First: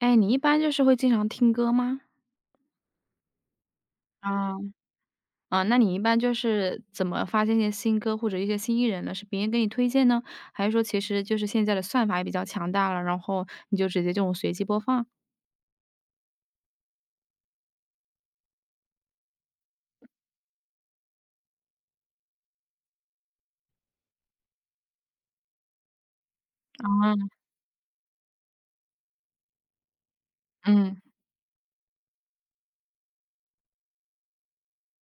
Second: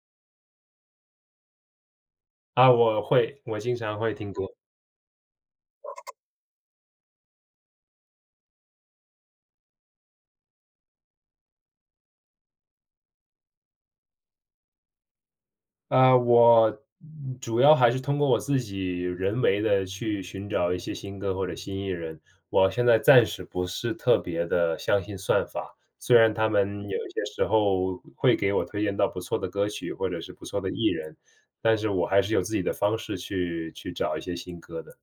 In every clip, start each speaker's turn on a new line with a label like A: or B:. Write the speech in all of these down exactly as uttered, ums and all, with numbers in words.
A: 哎，你一般就是会经常听歌吗？
B: 啊，我会，我经常会听歌。
A: 啊。啊，那你一般就是怎么发现一些新歌或者一些新艺人呢？是别人给你推荐呢？还是说其实就是现在的算法也比较强大了，然后你就直接这种随机播放？
B: 啊，我主要还是通过我自己人为的去寻找一些新歌或者新艺人。我现在暂时不是特别的相信算法，虽然他们有一些
A: 啊，
B: 时候会给我推荐到不错的歌曲或者是不错的艺
A: 嗯。
B: 人，但是我还是有自己的方式去去找一些新歌的。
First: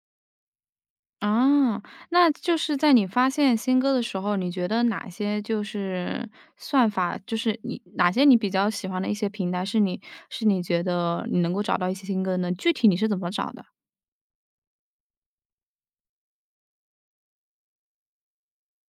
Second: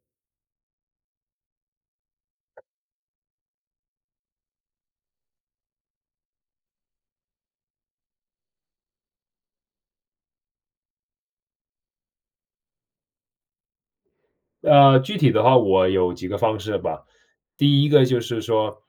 A: 啊，那就是在你发现新歌的时候，你觉得哪些就是算法就是你哪些你比较喜欢的一些平台，是你是你觉得你能够找到一些新歌呢？具体你是怎么找的？
B: 呃，具体的话，我有几个方式吧。第一个就是说，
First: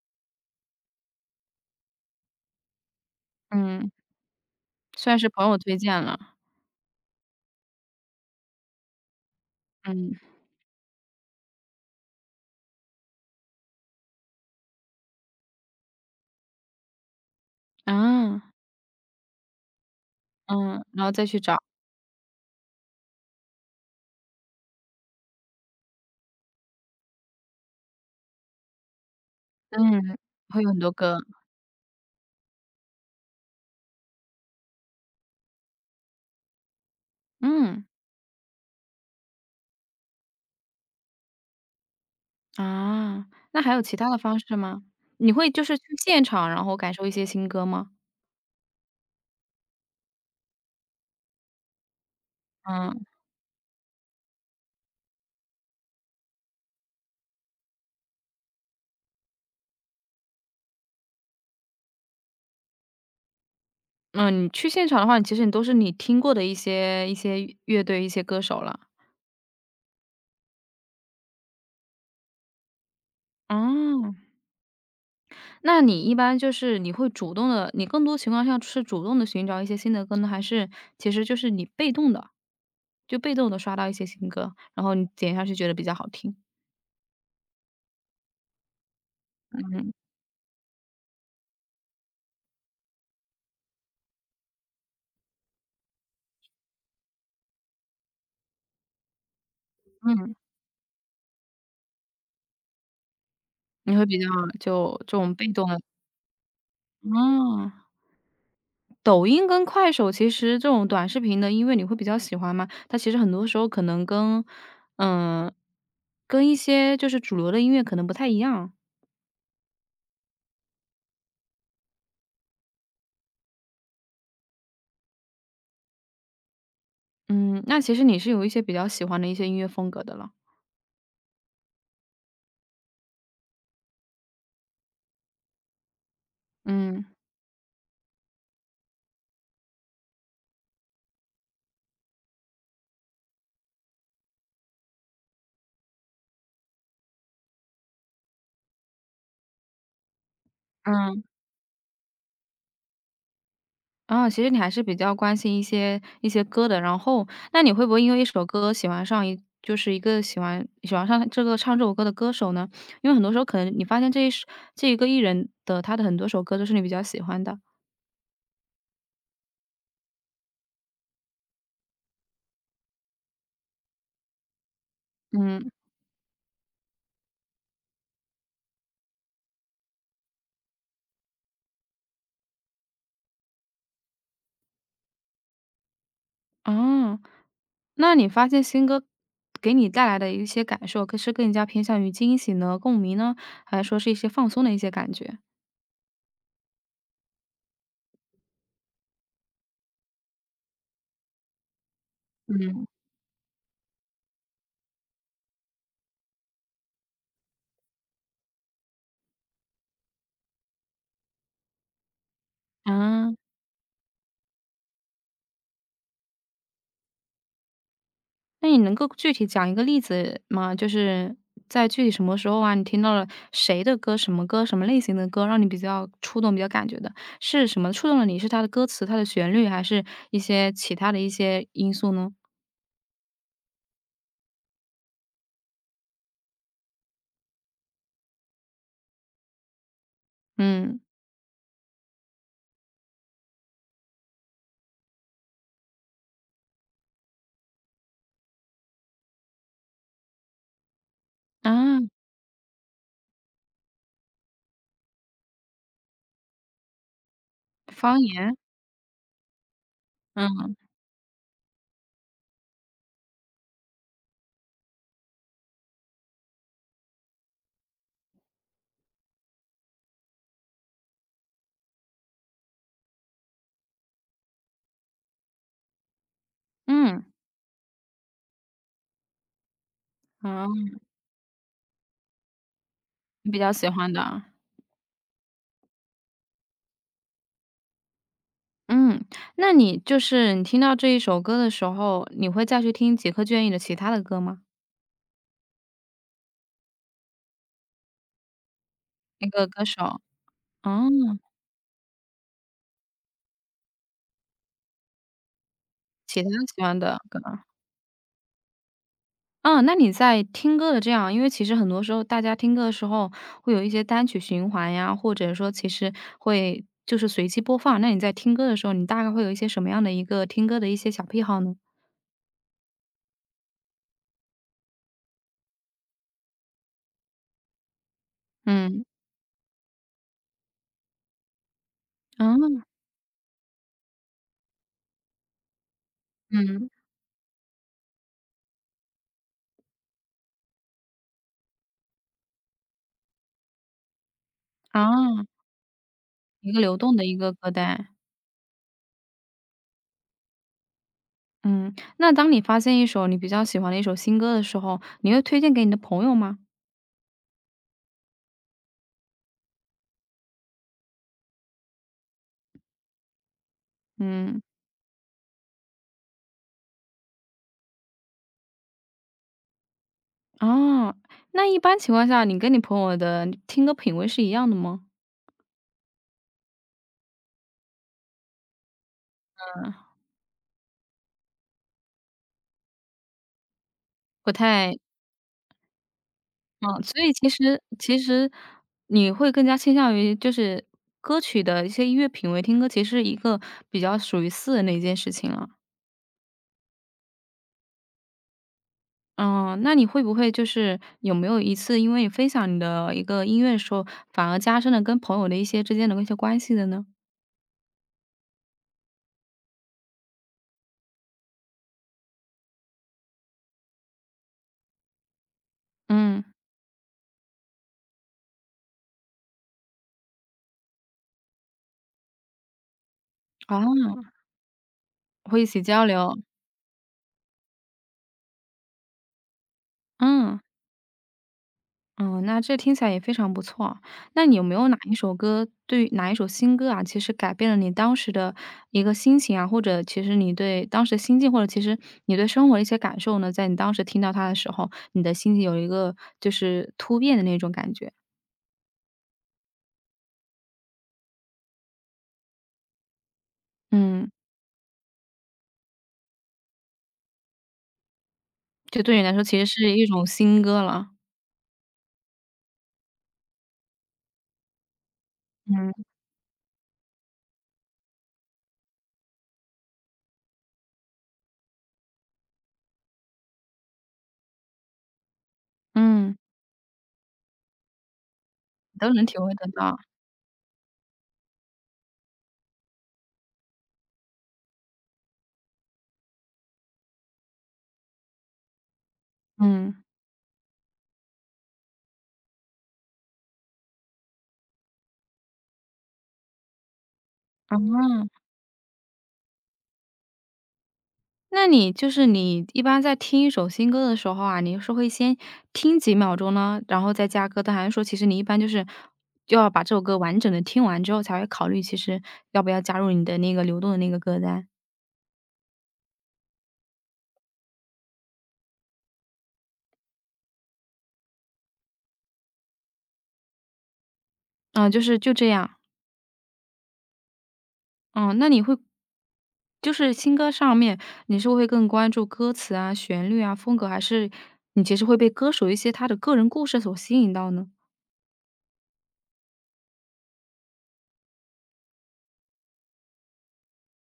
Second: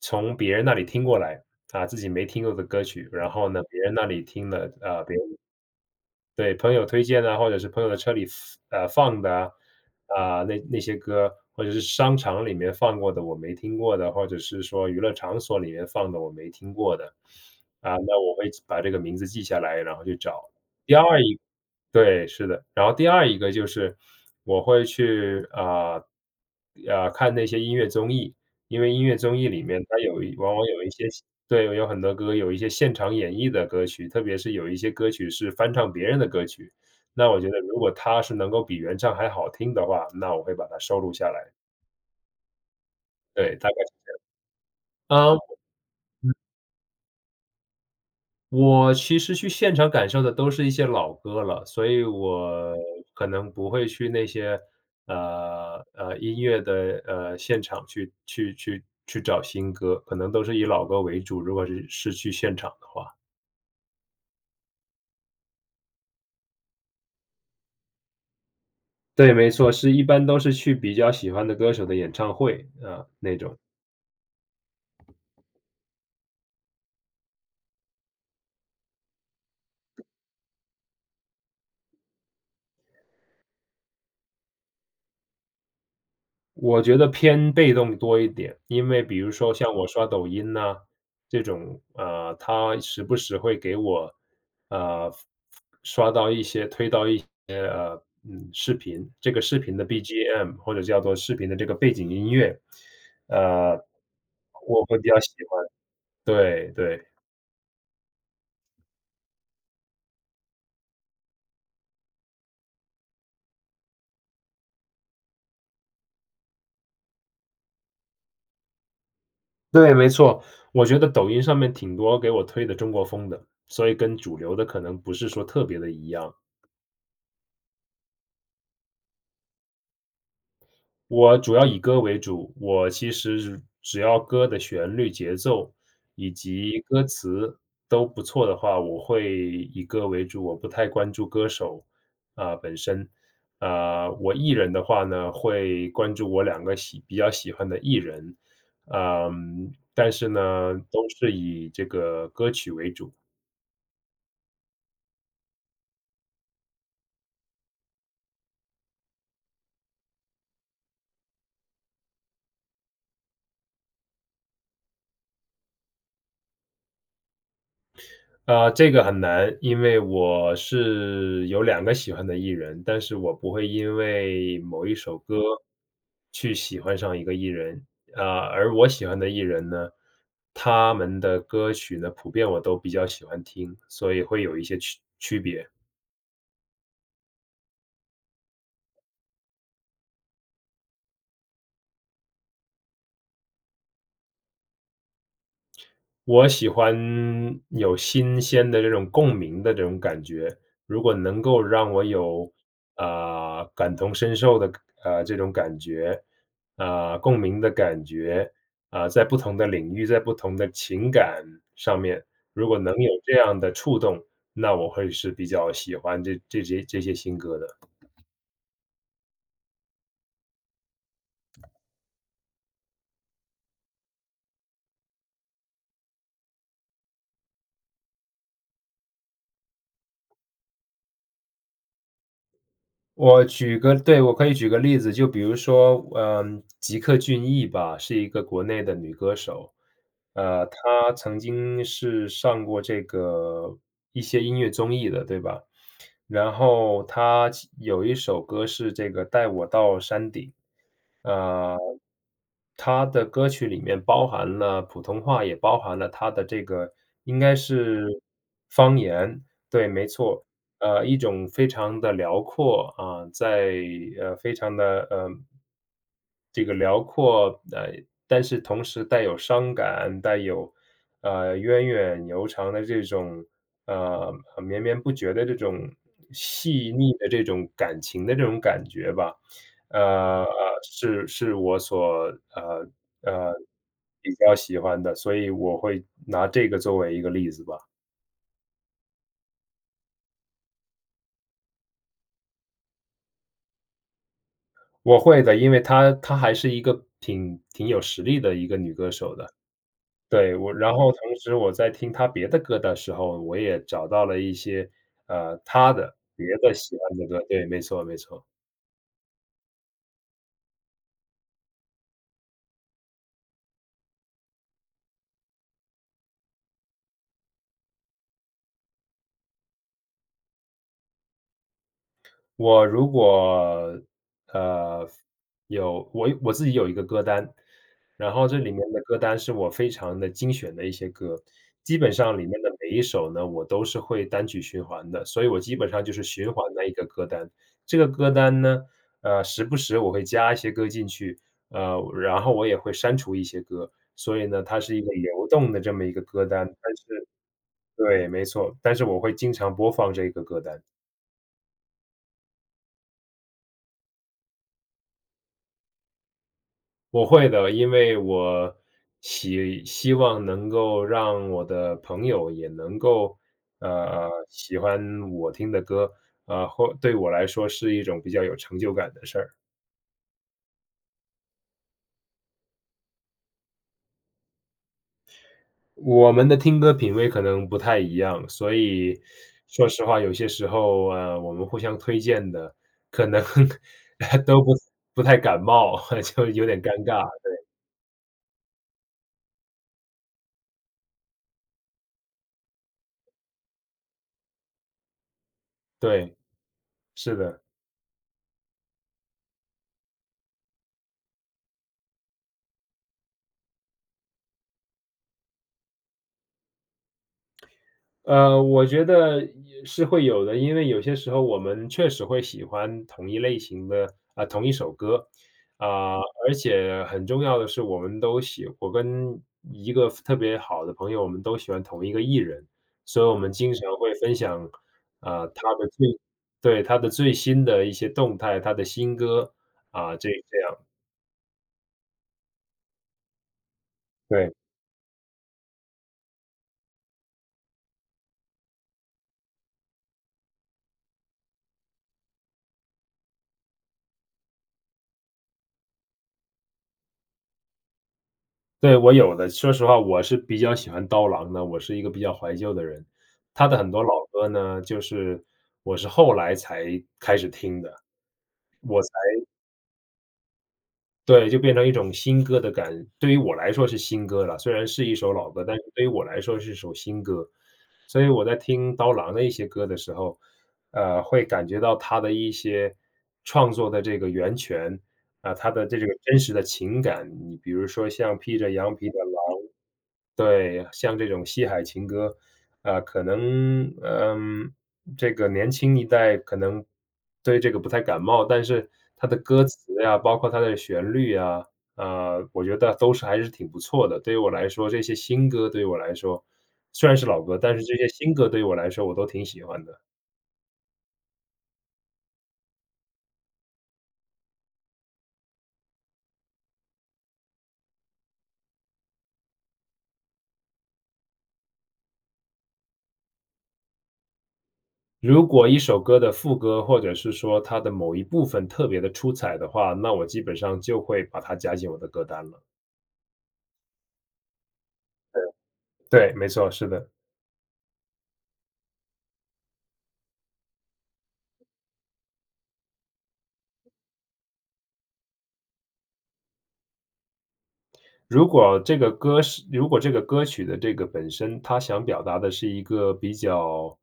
B: 从别人那里听过来，啊，自己没听过的歌曲，然后呢，别
A: 嗯，
B: 人那里听了，啊，别
A: 算
B: 人
A: 是朋友推荐了，
B: 对，朋友推荐啊，或者是朋友的车里，呃，放的啊，
A: 嗯，
B: 啊，那那些歌，或者是商场里面放过的我没听过的，或者是说娱乐场所里面放的我没听过的，啊，那我
A: 啊。
B: 会把这个名字记下来，然后去找。
A: 嗯，
B: 第
A: 然后
B: 二
A: 再去
B: 一
A: 找，
B: 对，是的。然后第二一个就是我会去，啊啊看那些音乐综艺，因为音乐综艺里面它
A: 嗯，
B: 有一往
A: 会
B: 往
A: 有很
B: 有一
A: 多
B: 些
A: 歌，
B: 对，有很多歌，有一些现场演绎的歌曲，特别是有一些歌曲是翻唱别人的歌曲。那我觉得如
A: 嗯，
B: 果它是能够比原唱还好听的话，那我会把它收录下来，
A: 啊，
B: 对，
A: 那
B: 大
A: 还
B: 概
A: 有其
B: 是
A: 他的方式吗？你
B: 嗯。
A: 会就是去现场，然后感受一些新歌吗？
B: 我其实去现场感受的都是一些老歌了，所以我
A: 嗯，
B: 可能不会去那些，呃，呃，音乐的，呃，现场去去去去找新歌，可能都是以老歌为主，如果是是去现场的话。
A: 嗯，你去现场的话，其实你都是你听过的一些一些乐队、一些歌手了。
B: 对，没错，是一般都是去比较喜欢的歌手的演唱会，啊，那种。
A: 哦，那你一般就是你会主动的，你更多情况下是主动的寻找一些新的歌呢，还是其实就是你被动的，就被动的刷到一些新歌，然后你点下去觉得比较好听？
B: 我觉得偏被动多一点，因为比如说像我
A: 嗯，
B: 刷抖音呐，这种，呃，它时不时会给我，呃，刷到一些推到一些，呃，嗯，视频，这个视频的
A: 嗯，
B: B G M 或者叫做视频的这个背景音乐，呃，
A: 你会比较
B: 我
A: 就
B: 会比
A: 这
B: 较喜
A: 种被
B: 欢，
A: 动的。
B: 对，对，
A: 嗯，抖音跟快手其实这种短视频的音乐你会比较喜欢吗？它其实很多时候可能跟嗯，跟一些就是主流的音乐可能不太一样。
B: 对，没错，我觉得抖音上面挺多给我推的中国风的，所以跟主流的可能不是说特别的一样。
A: 嗯，那其实你是有一些比较喜欢的一些音乐风格的了。
B: 我主要以歌为主，我其实只只要歌的旋律、节奏以及歌
A: 嗯，
B: 词都不错的话，我会以歌为主，我不太关注歌手，啊，呃本身。啊，我艺人的话呢，会关注我两个喜比较喜欢的艺人，啊嗯，但是呢，都
A: 嗯，
B: 是以这个歌曲为主。
A: 啊，其实你还是比较关心一些一些歌的，然后那你会不会因为一首歌喜欢上一就是一个喜欢喜欢上这个唱这首歌的歌手呢？因为很多时候可能你发现这一首这一个艺人的他的很多首歌都是你比较喜欢的。
B: 啊，这个很难，因为我是有两个喜欢的艺人，但是我不会因为某一首歌
A: 嗯，
B: 去喜欢上一个艺人。啊，而我喜欢的艺人呢，他们的歌曲呢，普遍我都比较喜欢听，所以会有一些区区别。
A: 哦，那你发现新歌给你带来的一些感受，可是更加偏向于惊喜呢、共鸣呢，还是说是一些放松的一些感觉？
B: 我喜欢有新鲜的这种共鸣的这种感觉，如果能够让我有，
A: 嗯。
B: 呃，感同身受的，呃，这种感觉，呃，共鸣的感觉，啊，在不同的领域，在不同的情感上面，如果能有
A: 啊，
B: 这样的触动，那我会是比较喜欢这这些这些新歌的。
A: 那你能够具体讲一个例子吗？就是在具体什么时候啊，你听到了谁的歌、什么歌、什么类型的歌，让你比较触动、比较感觉的？是什么触动了你？是它的歌词、它的旋律，还是一些其他的一些因素呢？
B: 我举个对，我可以举个例子，就比如说，嗯，吉克隽逸吧，是一个国内的女歌手，呃，
A: 嗯，
B: 她曾经是上过这个一些音乐综艺的，对吧？然后她其有一首歌是这个《带我到山顶》，呃，
A: 啊，
B: 她的歌曲里面包含了普通话，也包含了她的这个应该是
A: 方言，
B: 方言，对，没错。
A: 嗯
B: 呃，一种非常的辽阔，啊，在呃，非常的呃，这个辽阔，呃，但是同时带有伤感，带有，呃，源远流长的这种，呃，绵绵不绝的这种细腻
A: 嗯，
B: 的这种感情的这种感觉吧。呃，
A: 啊，
B: 是是我所呃，
A: 你
B: 呃，
A: 比较喜欢
B: 比
A: 的。
B: 较喜欢的，所以我会拿这个作为一个例子吧。
A: 嗯，那你就是你听到这一首歌的时候，你会再去听杰克隽逸的其他的歌吗？
B: 我会的，因为她她还是一个挺挺有实力的一个女歌手
A: 那
B: 的。
A: 个歌手，
B: 对，我然后同
A: 哦，
B: 时我在听她别的歌的时候，我也找到了一些，呃，她的
A: 其
B: 别
A: 他
B: 的
A: 喜
B: 喜
A: 欢
B: 欢
A: 的
B: 的
A: 歌。
B: 歌，对，没错没错。
A: 嗯，那你在听歌的这样因为其实很多时候大家听歌的时候会有一些单曲循环呀，或者说其实会就是随机播放，那你在听歌的时候，你大概会有一些什么样的一个听歌的一些小癖好呢？
B: 我如果，呃，有我我自己有一个歌单，然后这里面的
A: 嗯，
B: 歌单是我非常的精选的一些歌，基本上里面的
A: 啊，
B: 每一首呢，我都是会单曲循环的，所以我基本上就是循环的
A: 嗯，
B: 一个歌单。这个歌单呢，呃，时不时我会加一些歌进去，呃，然后我也会删除一些歌，所以呢，它是一个
A: 啊，
B: 流动的这么一个歌单，
A: 一个流
B: 但是
A: 动的一个歌单。
B: 对，没错，但是我会经常播放这个歌单。
A: 嗯，那当你发现一首你比较喜欢的一首新歌的时候，你会推荐给你的朋友吗？
B: 我会的，因为我希希望能够让我的朋友也能够，呃，
A: 嗯，
B: 喜欢我听的歌，呃，或对我来说是一种比较有成就感的事儿。
A: 哦，那一般情况下，你跟你朋友的听歌品味是一样的吗？
B: 我们的听歌品味可能不太一样，所以说
A: 嗯，
B: 实话，有些时候，呃，我们互相推荐的可能
A: 不
B: 都不
A: 太，
B: 不太感冒，就有点尴
A: 嗯，所
B: 尬，
A: 以其实其实你会更加倾向于就是歌曲的一些音乐品味，听歌其实是一个比较属于私人的一件事情了。
B: 对，是的。
A: 嗯，那你会不会就是有没有一次因为你分享你的一个音乐的时候，反而加深了跟朋友的一些之间的一些关系的呢？
B: 呃，我觉得也是会有的，因为有些时候我们确实会喜欢同一类型的啊、同一首歌，啊、
A: 嗯，
B: 而且很重要的是，我们都喜，我跟一个特别好的朋友，我们都喜欢同一个艺人，所以我们经常
A: 哦。
B: 会分享啊、
A: 会一
B: 他
A: 起
B: 的
A: 交
B: 最，
A: 流，
B: 对，他的最新的一些动态，他的新歌啊、这
A: 嗯，
B: 这样，
A: 嗯，那这听起来也非常不错啊。那
B: 对。
A: 你有没有哪一首歌对于哪一首新歌啊，其实改变了你当时的一个心情啊，或者其实你对当时的心境，或者其实你对生活的一些感受呢？在你当时听到它的时候，你的心情有一个就是突变的那种感觉。
B: 对，我有的，说实话，我是比较喜欢刀郎的，我是一个比较怀旧的人。他的很多老
A: 嗯，
B: 歌呢，就是我是后来才开始听的，
A: 就对你来说其实是一种新歌了。
B: 对，就变成一种新歌的感对于我来说是新歌了，虽然是一首老歌，但是
A: 嗯，
B: 对于我来说是一首新歌。所以我在听刀郎的一些歌的时候，呃，会感觉到他的一些创作的这个源泉，啊，他的这个
A: 嗯，
B: 真实的情感。你比如说像披着羊皮
A: 都
B: 的
A: 能体会
B: 狼。
A: 得到，
B: 对，像这种西海情歌，啊，可能，嗯，这个年轻一代可能对这个不太感冒，但是它的歌词
A: 嗯，
B: 呀，包括它的旋律呀，呃，我觉得都是还是挺不错的。对于我来说，这些新歌对于我来说，虽然是老歌，但是这些
A: 嗯。
B: 新歌对于我来说我都挺喜欢的。
A: 那你就是你一般在听一首新歌的时候啊，你是会先听几秒钟呢，然后再加歌单，还是说其实你一般就是就要把这首歌完整的听完之后，才会考虑其实要不要加入你的那个流动的那个歌单？
B: 如果一首歌的副歌，或者是说它的某一部分特别的出彩的话，那我基本上就会把它加进我的歌单了。
A: 嗯，就是就这样。
B: 对，没错，是的。
A: 嗯，那你会就是新歌上面，你是会更关注歌词啊、旋律啊、风格，还是你其实会被歌手一些他的个人故事所吸引到呢？
B: 如果这个歌是如果这个歌曲的这个本身，它想表达的是一个比较，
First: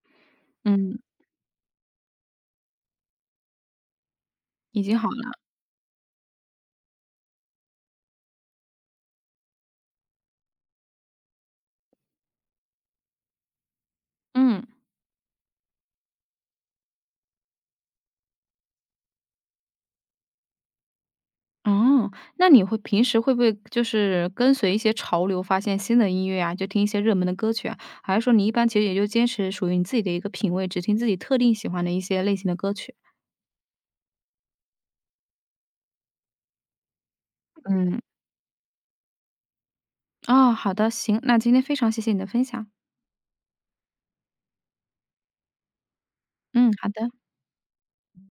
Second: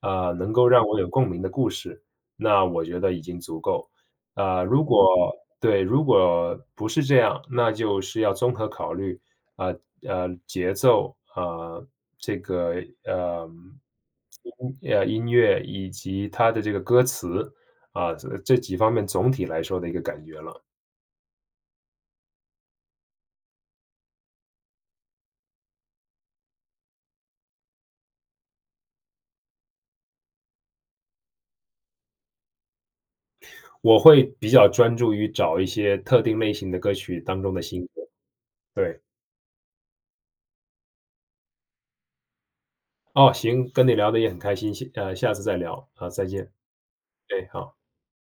B: 呃，能够让
A: 嗯，
B: 我有共鸣的故事，那我觉得已经足够。呃，
A: 已
B: 如
A: 经好
B: 果
A: 了，
B: 对，如果不是这样，那就是要综合考虑，呃呃，节奏，呃，这个，呃，
A: 嗯。
B: 音呃，音乐以及它的这个歌词，啊，这这几方面总体来说的一个感觉了。
A: 哦，那你会平时会不会就是跟随一些潮流，发现新的音乐啊，就听一些热门的歌曲啊？还是说你一般其实也就坚持属于你自己的一个品味，只听自己特定喜欢的一些类型的歌曲？
B: 我会比较专注于找一些特定类型的歌曲当中的新
A: 嗯，
B: 歌，对。
A: 哦，好的，行，那今天非常谢谢你的分享。
B: 哦，行，跟你聊得也很开心，下呃，下次再聊，啊，再见，
A: 嗯，好的。
B: 哎，好。